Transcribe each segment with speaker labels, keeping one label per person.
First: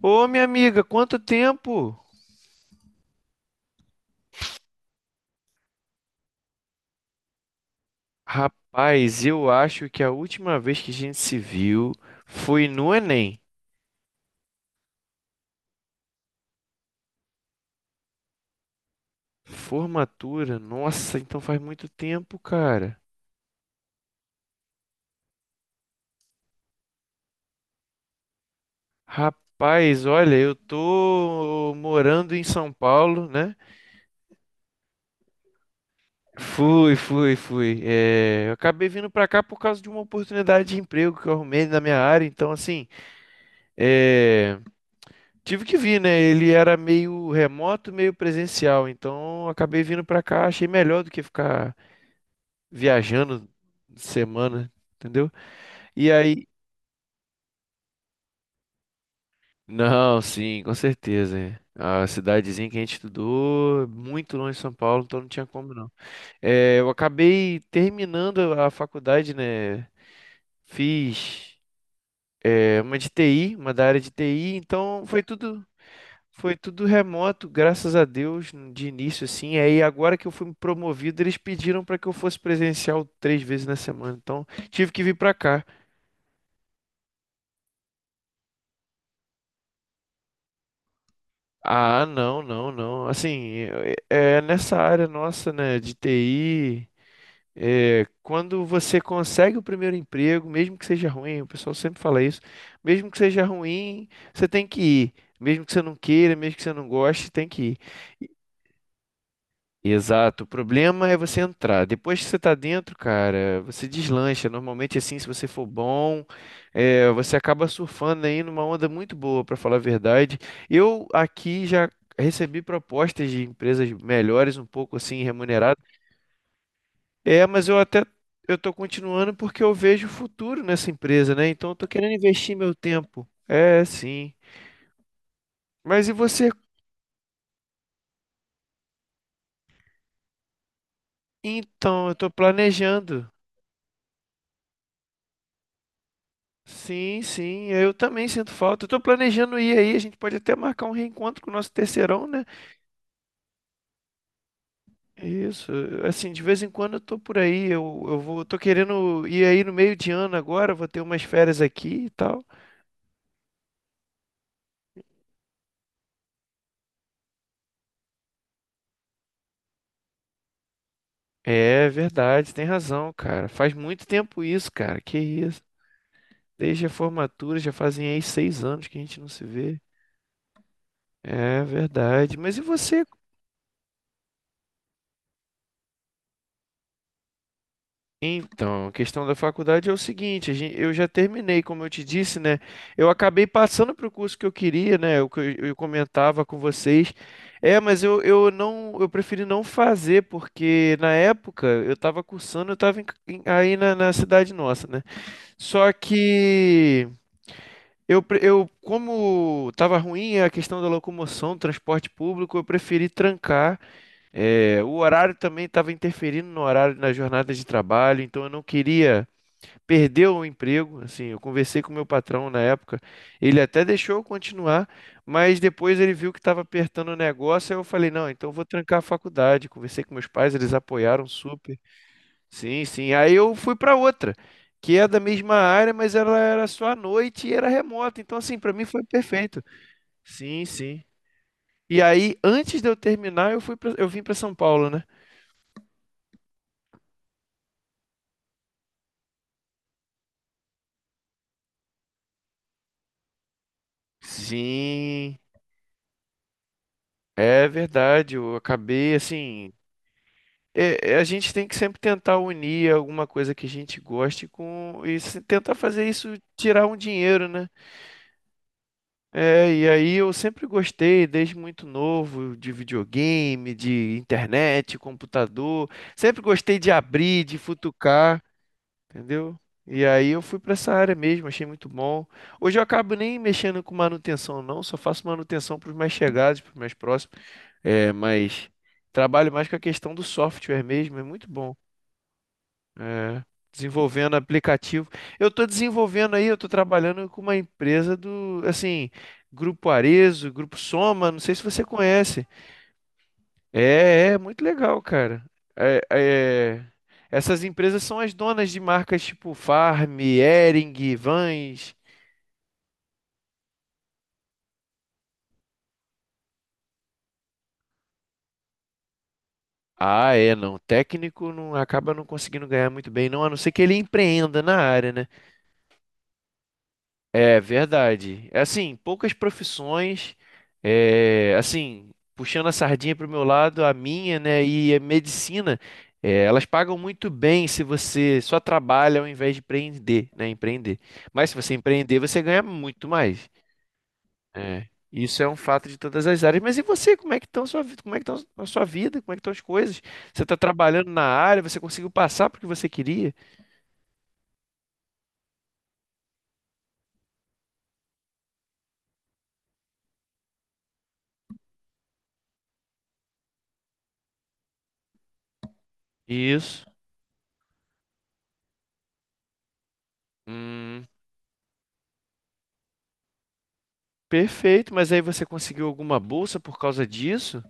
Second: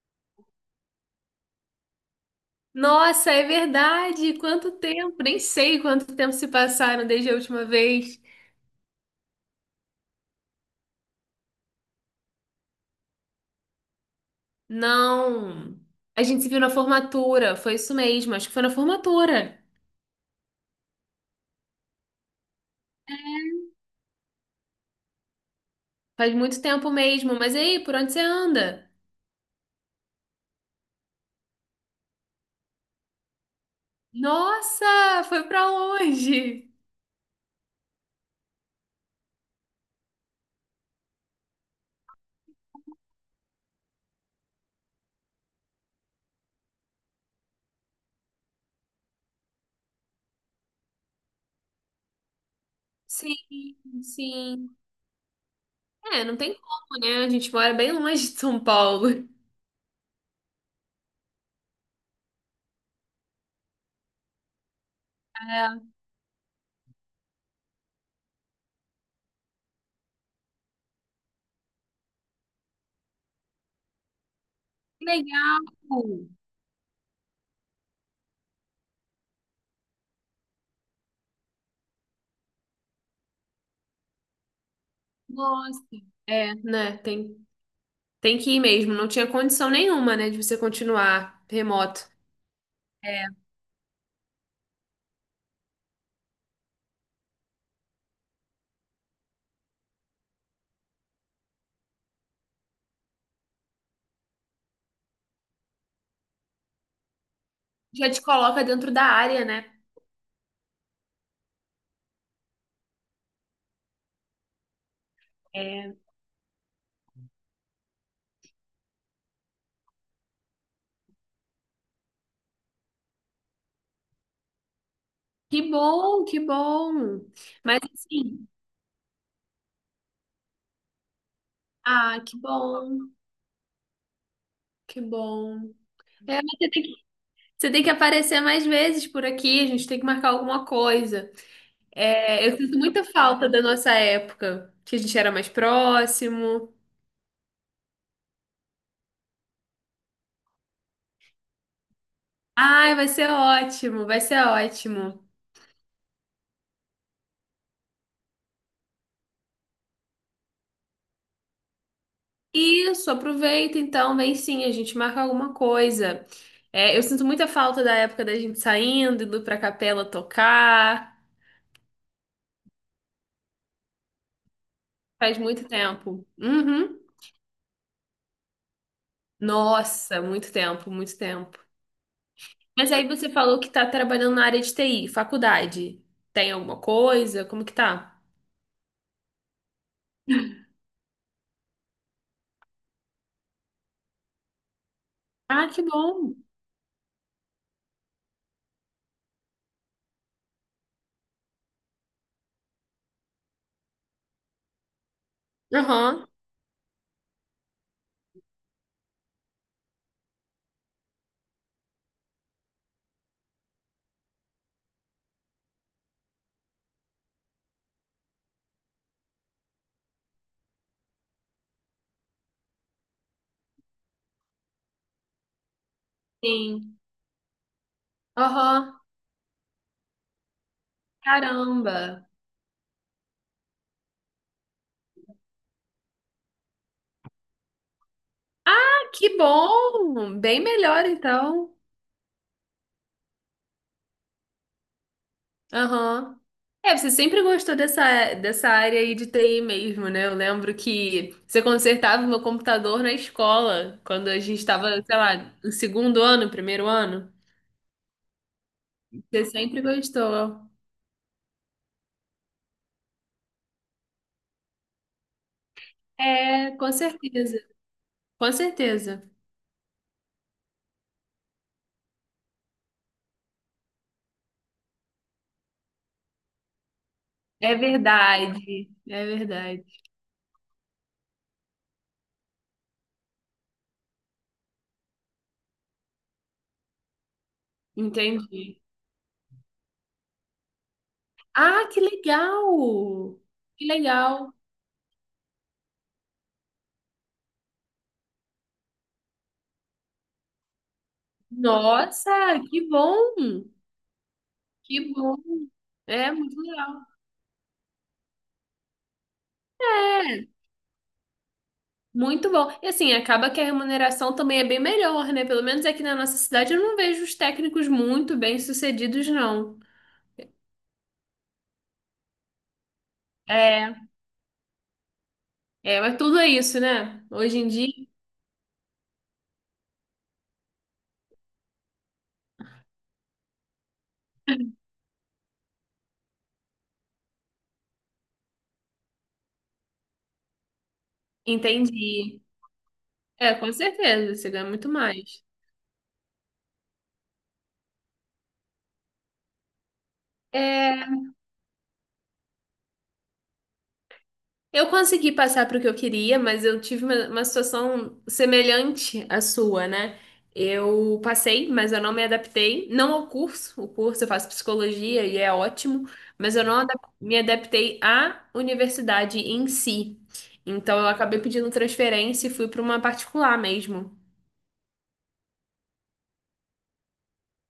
Speaker 1: Ô, minha amiga, quanto tempo?
Speaker 2: Nossa, é verdade! Quanto tempo! Nem sei quanto tempo se passaram desde a última vez.
Speaker 1: Rapaz, eu acho que a última vez que a gente se viu foi no Enem.
Speaker 2: Não, a gente se viu na formatura, foi isso mesmo, acho que foi na formatura.
Speaker 1: Formatura, nossa, então faz muito tempo, cara.
Speaker 2: Faz muito tempo mesmo, mas e aí, por onde você anda?
Speaker 1: Rapaz, olha, eu tô morando em São Paulo, né?
Speaker 2: Nossa, foi pra longe!
Speaker 1: Fui, fui, fui. É, eu acabei vindo pra cá por causa de uma oportunidade de emprego que eu arrumei na minha área, então assim, é, tive que vir, né? Ele era meio remoto, meio presencial. Então acabei vindo pra cá, achei melhor do que ficar
Speaker 2: Sim,
Speaker 1: viajando semana,
Speaker 2: sim.
Speaker 1: entendeu? E
Speaker 2: É, não
Speaker 1: aí.
Speaker 2: tem como, né? A gente mora bem longe de São Paulo.
Speaker 1: Não, sim, com certeza. É. A cidadezinha que a gente estudou, muito longe de São Paulo, então não tinha como não.
Speaker 2: É,
Speaker 1: É, eu acabei terminando a faculdade, né? Fiz, uma de TI, uma da área de TI, então
Speaker 2: que
Speaker 1: foi
Speaker 2: legal!
Speaker 1: tudo. Foi tudo remoto, graças a Deus, de início assim. Aí agora que eu fui promovido, eles pediram para que eu fosse presencial 3 vezes na semana. Então, tive que vir para cá.
Speaker 2: Nossa, é, né? Tem que ir mesmo, não tinha condição nenhuma, né, de você continuar
Speaker 1: Ah,
Speaker 2: remoto.
Speaker 1: não, não, não.
Speaker 2: É,
Speaker 1: Assim, é nessa área nossa, né, de TI, quando você consegue o primeiro emprego, mesmo que seja ruim, o pessoal sempre fala isso, mesmo que seja ruim, você tem que ir. Mesmo que você não queira, mesmo que você não goste, tem que
Speaker 2: já te
Speaker 1: ir.
Speaker 2: coloca dentro da área, né?
Speaker 1: Exato. O problema é você entrar. Depois que você tá dentro, cara, você deslancha. Normalmente, assim, se você for
Speaker 2: É.
Speaker 1: bom, você acaba surfando aí numa onda muito boa, pra falar a verdade. Eu aqui já recebi propostas de empresas melhores, um pouco assim
Speaker 2: Que
Speaker 1: remuneradas.
Speaker 2: bom, que bom.
Speaker 1: É, mas
Speaker 2: Mas assim,
Speaker 1: eu tô continuando porque eu vejo futuro nessa empresa, né? Então, eu tô querendo
Speaker 2: ah, que
Speaker 1: investir meu
Speaker 2: bom,
Speaker 1: tempo. É, sim.
Speaker 2: que bom.
Speaker 1: Mas e
Speaker 2: É, mas
Speaker 1: você?
Speaker 2: você tem que aparecer mais vezes por aqui, a gente tem que marcar alguma coisa.
Speaker 1: Então, eu tô
Speaker 2: É, eu sinto muita
Speaker 1: planejando.
Speaker 2: falta da nossa época, que a gente era mais próximo.
Speaker 1: Sim, sim, eu também sinto falta. Eu tô planejando ir aí, a gente pode até marcar um reencontro com o nosso terceirão, né?
Speaker 2: Ai, vai ser ótimo, vai ser ótimo.
Speaker 1: Isso, assim, de vez em quando eu tô por aí, tô querendo ir aí no meio de ano agora, vou ter umas férias aqui e tal.
Speaker 2: Isso, aproveita então, vem sim, a gente marca alguma coisa. É, eu sinto muita falta da época da gente saindo, indo pra capela tocar.
Speaker 1: É verdade, tem razão, cara. Faz muito tempo isso, cara, que
Speaker 2: Faz
Speaker 1: isso.
Speaker 2: muito tempo.
Speaker 1: Desde a
Speaker 2: Uhum.
Speaker 1: formatura, já fazem aí 6 anos que a gente não se vê.
Speaker 2: Nossa, muito tempo, muito tempo.
Speaker 1: É verdade. Mas e
Speaker 2: Mas
Speaker 1: você?
Speaker 2: aí você falou que tá trabalhando na área de TI, faculdade. Tem alguma coisa? Como que tá?
Speaker 1: Então, a questão da faculdade é o seguinte, eu já terminei, como eu te disse, né? Eu acabei passando para o curso que eu queria, né? O que eu,
Speaker 2: Ah,
Speaker 1: eu
Speaker 2: que bom.
Speaker 1: comentava com vocês. É, mas eu preferi não fazer, porque na época eu estava cursando, eu estava aí na cidade nossa, né? Só
Speaker 2: Aham,
Speaker 1: que eu como estava ruim a questão da locomoção, transporte público, eu preferi trancar. É, o horário também estava interferindo no horário, na jornada de trabalho, então eu não queria perder o emprego. Assim, eu conversei com o meu patrão na época, ele até deixou eu continuar, mas depois ele viu que estava
Speaker 2: sim.
Speaker 1: apertando o negócio, aí eu falei, não, então eu vou
Speaker 2: Aham,
Speaker 1: trancar a faculdade. Conversei com meus pais, eles apoiaram super.
Speaker 2: caramba.
Speaker 1: Sim, sim. Aí eu fui para outra, que é da mesma área, mas ela era só à noite e era remota. Então, assim, para mim foi
Speaker 2: Ah, que
Speaker 1: perfeito.
Speaker 2: bom! Bem
Speaker 1: Sim, sim.
Speaker 2: melhor então.
Speaker 1: E aí, antes de eu terminar, eu vim para São Paulo, né?
Speaker 2: Aham. É, você sempre gostou dessa área aí de TI mesmo, né? Eu lembro que você consertava o meu computador na escola, quando a gente estava, sei
Speaker 1: Sim,
Speaker 2: lá, no segundo ano, primeiro ano.
Speaker 1: é verdade. Eu acabei
Speaker 2: Você
Speaker 1: assim.
Speaker 2: sempre gostou.
Speaker 1: A gente tem que sempre tentar unir alguma coisa que a gente goste com e se tentar fazer isso
Speaker 2: É,
Speaker 1: tirar
Speaker 2: com
Speaker 1: um dinheiro,
Speaker 2: certeza.
Speaker 1: né?
Speaker 2: Com certeza.
Speaker 1: É, e aí eu sempre gostei, desde muito novo, de videogame, de internet, computador. Sempre gostei de abrir, de
Speaker 2: É
Speaker 1: futucar,
Speaker 2: verdade. É
Speaker 1: entendeu?
Speaker 2: verdade.
Speaker 1: E aí eu fui para essa área mesmo, achei muito bom. Hoje eu acabo nem mexendo com manutenção, não, só faço manutenção para os mais chegados, para os mais próximos. É, mas
Speaker 2: Entendi.
Speaker 1: trabalho mais com a questão do software mesmo, é muito bom.
Speaker 2: Ah, que legal!
Speaker 1: É,
Speaker 2: Que
Speaker 1: desenvolvendo
Speaker 2: legal!
Speaker 1: aplicativo. Eu estou desenvolvendo aí, eu estou trabalhando com uma empresa do, assim, Grupo Arezo, Grupo Soma, não sei se você
Speaker 2: Nossa,
Speaker 1: conhece.
Speaker 2: que bom!
Speaker 1: É, é muito legal,
Speaker 2: Que bom!
Speaker 1: cara. É,
Speaker 2: É muito
Speaker 1: é,
Speaker 2: legal.
Speaker 1: essas empresas são as donas de marcas tipo Farm,
Speaker 2: É.
Speaker 1: Hering, Vans.
Speaker 2: Muito bom. E assim, acaba que a remuneração também é bem melhor, né? Pelo menos aqui na nossa cidade eu não vejo os técnicos muito bem-sucedidos, não.
Speaker 1: Ah, é, não. Técnico não acaba não conseguindo ganhar muito bem, não, a não ser que ele
Speaker 2: É,
Speaker 1: empreenda na área, né?
Speaker 2: é, mas tudo é isso, né? Hoje
Speaker 1: É
Speaker 2: em dia,
Speaker 1: verdade. É, assim, poucas profissões, assim, puxando a sardinha para o meu lado, a minha, né, e a medicina, elas pagam muito bem se você só trabalha ao invés de empreender, né, empreender. Mas se você empreender,
Speaker 2: entendi.
Speaker 1: você ganha muito mais.
Speaker 2: É, com certeza, você ganha
Speaker 1: É,
Speaker 2: muito
Speaker 1: isso
Speaker 2: mais.
Speaker 1: é um fato de todas as áreas. Mas e você, como é que estão sua, vida? Como é que estão a sua vida? Como é que estão as coisas? Você está
Speaker 2: É,
Speaker 1: trabalhando na área, você conseguiu passar porque você queria?
Speaker 2: eu consegui passar para o que eu queria, mas eu tive uma situação semelhante à sua, né? Eu passei, mas eu não me adaptei, não ao curso, o curso eu faço psicologia e é ótimo, mas eu não
Speaker 1: Isso.
Speaker 2: me adaptei à universidade em si. Então
Speaker 1: Hum.
Speaker 2: eu acabei pedindo transferência e fui para uma particular mesmo.
Speaker 1: Perfeito, mas aí você conseguiu alguma bolsa por causa disso?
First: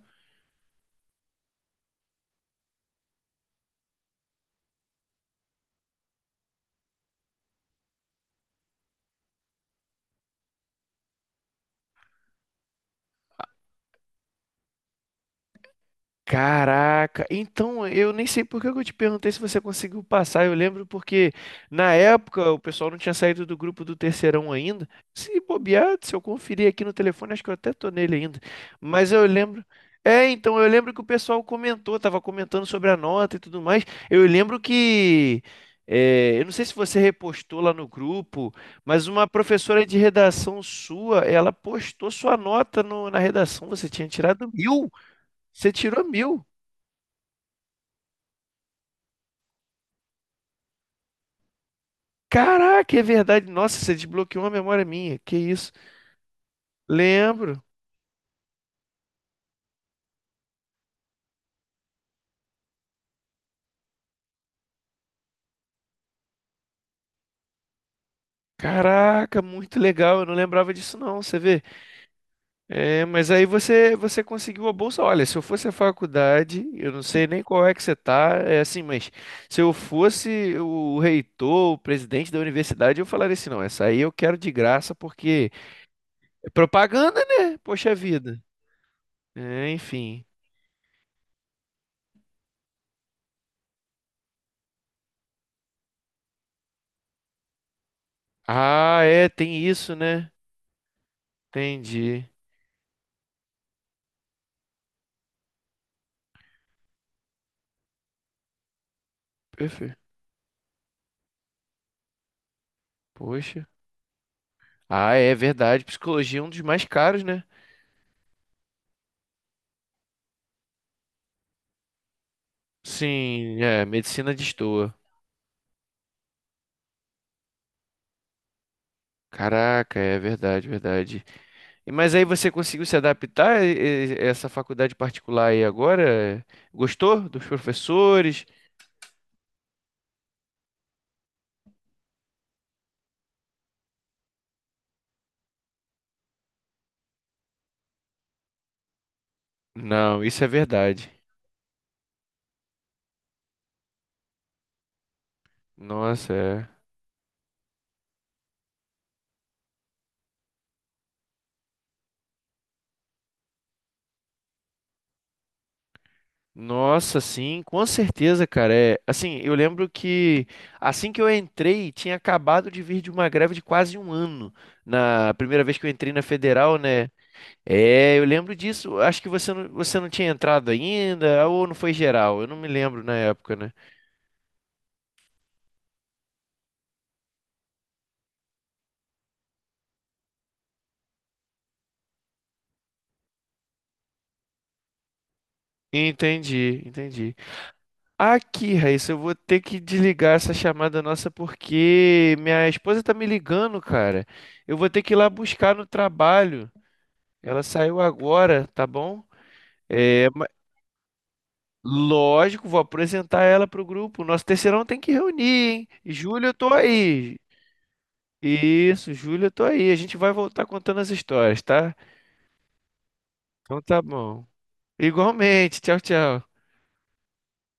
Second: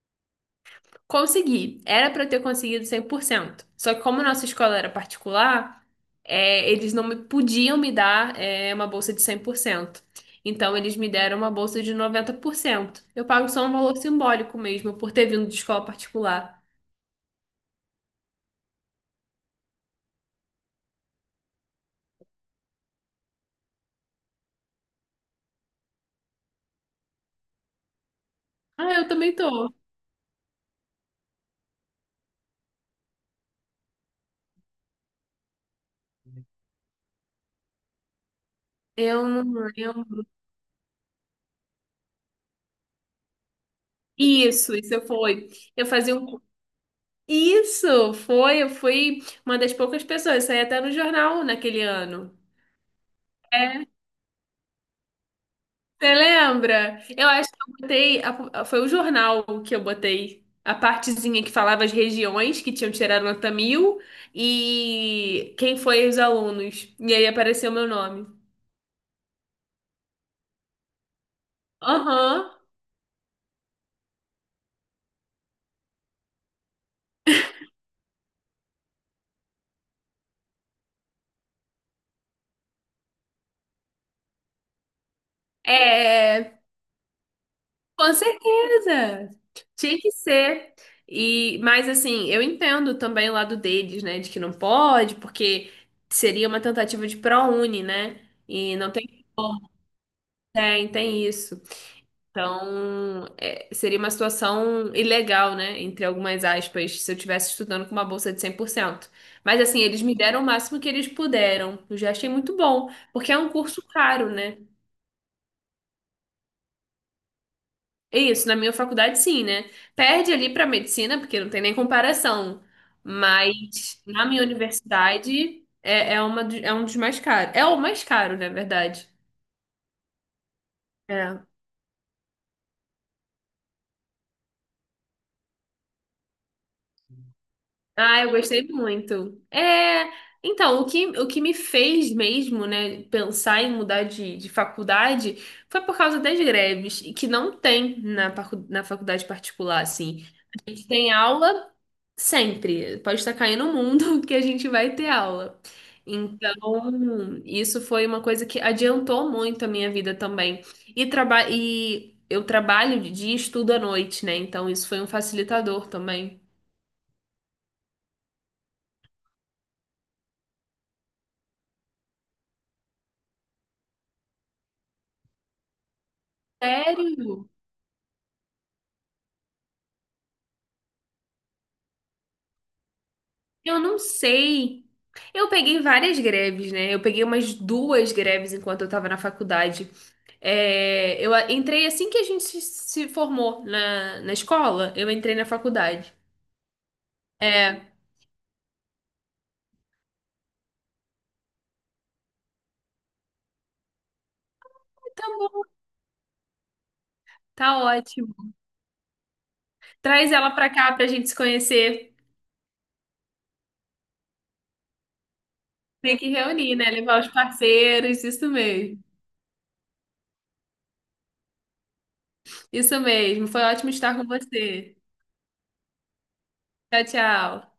Speaker 2: Consegui. Era para eu ter conseguido 100%. Só que como nossa escola era particular, é, eles não me podiam me dar é, uma bolsa de 100%. Então eles me deram uma bolsa de 90%. Eu pago só um valor simbólico mesmo por ter vindo de escola particular.
Speaker 1: Caraca, então eu nem sei por que que eu te perguntei se você conseguiu passar. Eu lembro porque na época o pessoal não tinha saído do grupo do terceirão ainda. Se bobear, se eu conferir aqui no telefone, acho que eu até tô nele ainda.
Speaker 2: Ah, eu
Speaker 1: Mas eu
Speaker 2: também
Speaker 1: lembro.
Speaker 2: tô.
Speaker 1: É, então eu lembro que o pessoal comentou, tava comentando sobre a nota e tudo mais. Eu lembro que. Eu não sei se você repostou lá no grupo, mas uma
Speaker 2: Eu não,
Speaker 1: professora
Speaker 2: eu...
Speaker 1: de redação sua, ela postou sua nota na redação. Você tinha tirado
Speaker 2: Isso,
Speaker 1: 1.000.
Speaker 2: isso foi.
Speaker 1: Você
Speaker 2: Eu
Speaker 1: tirou
Speaker 2: fazia um.
Speaker 1: 1.000.
Speaker 2: Isso, foi, eu fui uma das poucas pessoas, saí até no jornal naquele ano.
Speaker 1: Caraca, é verdade. Nossa, você desbloqueou uma memória minha. Que isso?
Speaker 2: Você lembra? Eu acho que
Speaker 1: Lembro.
Speaker 2: eu botei. Foi o jornal que eu botei. A partezinha que falava as regiões que tinham tirado nota 1.000 e quem foi os alunos. E aí apareceu meu nome.
Speaker 1: Caraca, muito legal. Eu não lembrava disso não, você vê.
Speaker 2: Aham.
Speaker 1: É, mas aí você conseguiu a bolsa. Olha, se eu fosse a faculdade, eu não sei nem qual é que você tá, é assim, mas se eu fosse o reitor, o presidente da universidade, eu falaria assim, não, essa aí eu quero de graça porque é
Speaker 2: É,
Speaker 1: propaganda, né? Poxa
Speaker 2: com
Speaker 1: vida.
Speaker 2: certeza.
Speaker 1: É,
Speaker 2: Tinha que
Speaker 1: enfim.
Speaker 2: ser. E, mas assim, eu entendo também o lado deles, né? De que não pode, porque seria uma tentativa de ProUni, né? E não
Speaker 1: Ah,
Speaker 2: tem
Speaker 1: é, tem
Speaker 2: como.
Speaker 1: isso, né?
Speaker 2: Tem, tem isso.
Speaker 1: Entendi.
Speaker 2: Então, é, seria uma situação ilegal, né? Entre algumas aspas, se eu estivesse estudando com uma bolsa de 100%. Mas, assim,
Speaker 1: Perfeito.
Speaker 2: eles me deram o máximo que eles puderam. Eu já achei muito bom, porque é um
Speaker 1: Poxa.
Speaker 2: curso caro, né?
Speaker 1: Ah, é verdade. Psicologia é um dos mais caros, né?
Speaker 2: É. Isso, na minha faculdade, sim, né? Perde ali para medicina, porque não tem nem comparação.
Speaker 1: Sim, é.
Speaker 2: Mas, na
Speaker 1: Medicina
Speaker 2: minha
Speaker 1: destoa.
Speaker 2: universidade, é, é, uma, do- é um dos mais caros. É o mais caro, na verdade.
Speaker 1: Caraca, é verdade, verdade.
Speaker 2: É.
Speaker 1: Mas aí você conseguiu se adaptar a essa faculdade particular aí agora? Gostou dos
Speaker 2: Ah, eu
Speaker 1: professores?
Speaker 2: gostei muito. É, então, o que me fez mesmo, né, pensar em mudar de faculdade foi por causa das greves, e que não tem na faculdade particular,
Speaker 1: Não,
Speaker 2: assim.
Speaker 1: isso é
Speaker 2: A gente
Speaker 1: verdade.
Speaker 2: tem aula sempre. Pode estar caindo o mundo que a gente vai ter aula.
Speaker 1: Nossa,
Speaker 2: Então,
Speaker 1: é.
Speaker 2: isso foi uma coisa que adiantou muito a minha vida também. E eu trabalho de dia e estudo à noite, né? Então, isso foi um facilitador também.
Speaker 1: Nossa, sim, com certeza, cara. É, assim, eu lembro que assim que eu entrei, tinha acabado de vir de uma greve de quase um ano. Na primeira vez que eu entrei na federal, né?
Speaker 2: Sério?
Speaker 1: É, eu lembro disso. Acho que você não tinha entrado ainda, ou não foi geral. Eu não me lembro na época, né?
Speaker 2: Eu não sei. Eu peguei várias greves, né? Eu peguei umas duas greves enquanto eu tava na faculdade. É, eu entrei assim que a gente se formou na escola, eu entrei na faculdade.
Speaker 1: Entendi, entendi.
Speaker 2: É,
Speaker 1: Aqui, Raíssa, eu vou ter que desligar essa chamada nossa porque minha esposa tá me ligando, cara. Eu vou ter que ir
Speaker 2: tá
Speaker 1: lá
Speaker 2: bom,
Speaker 1: buscar no trabalho. Ela
Speaker 2: tá
Speaker 1: saiu
Speaker 2: ótimo.
Speaker 1: agora, tá bom? É,
Speaker 2: Traz ela pra cá pra gente se conhecer.
Speaker 1: lógico, vou apresentar ela pro grupo. Nosso terceirão tem que reunir, hein?
Speaker 2: Tem que
Speaker 1: Júlio, eu tô
Speaker 2: reunir, né? Levar os
Speaker 1: aí.
Speaker 2: parceiros, isso mesmo.
Speaker 1: Isso, Júlio, eu tô aí. A gente vai voltar contando as histórias, tá?
Speaker 2: Isso mesmo. Foi
Speaker 1: Então
Speaker 2: ótimo
Speaker 1: tá
Speaker 2: estar com
Speaker 1: bom.
Speaker 2: você.
Speaker 1: Igualmente. Tchau, tchau.
Speaker 2: Tchau, tchau.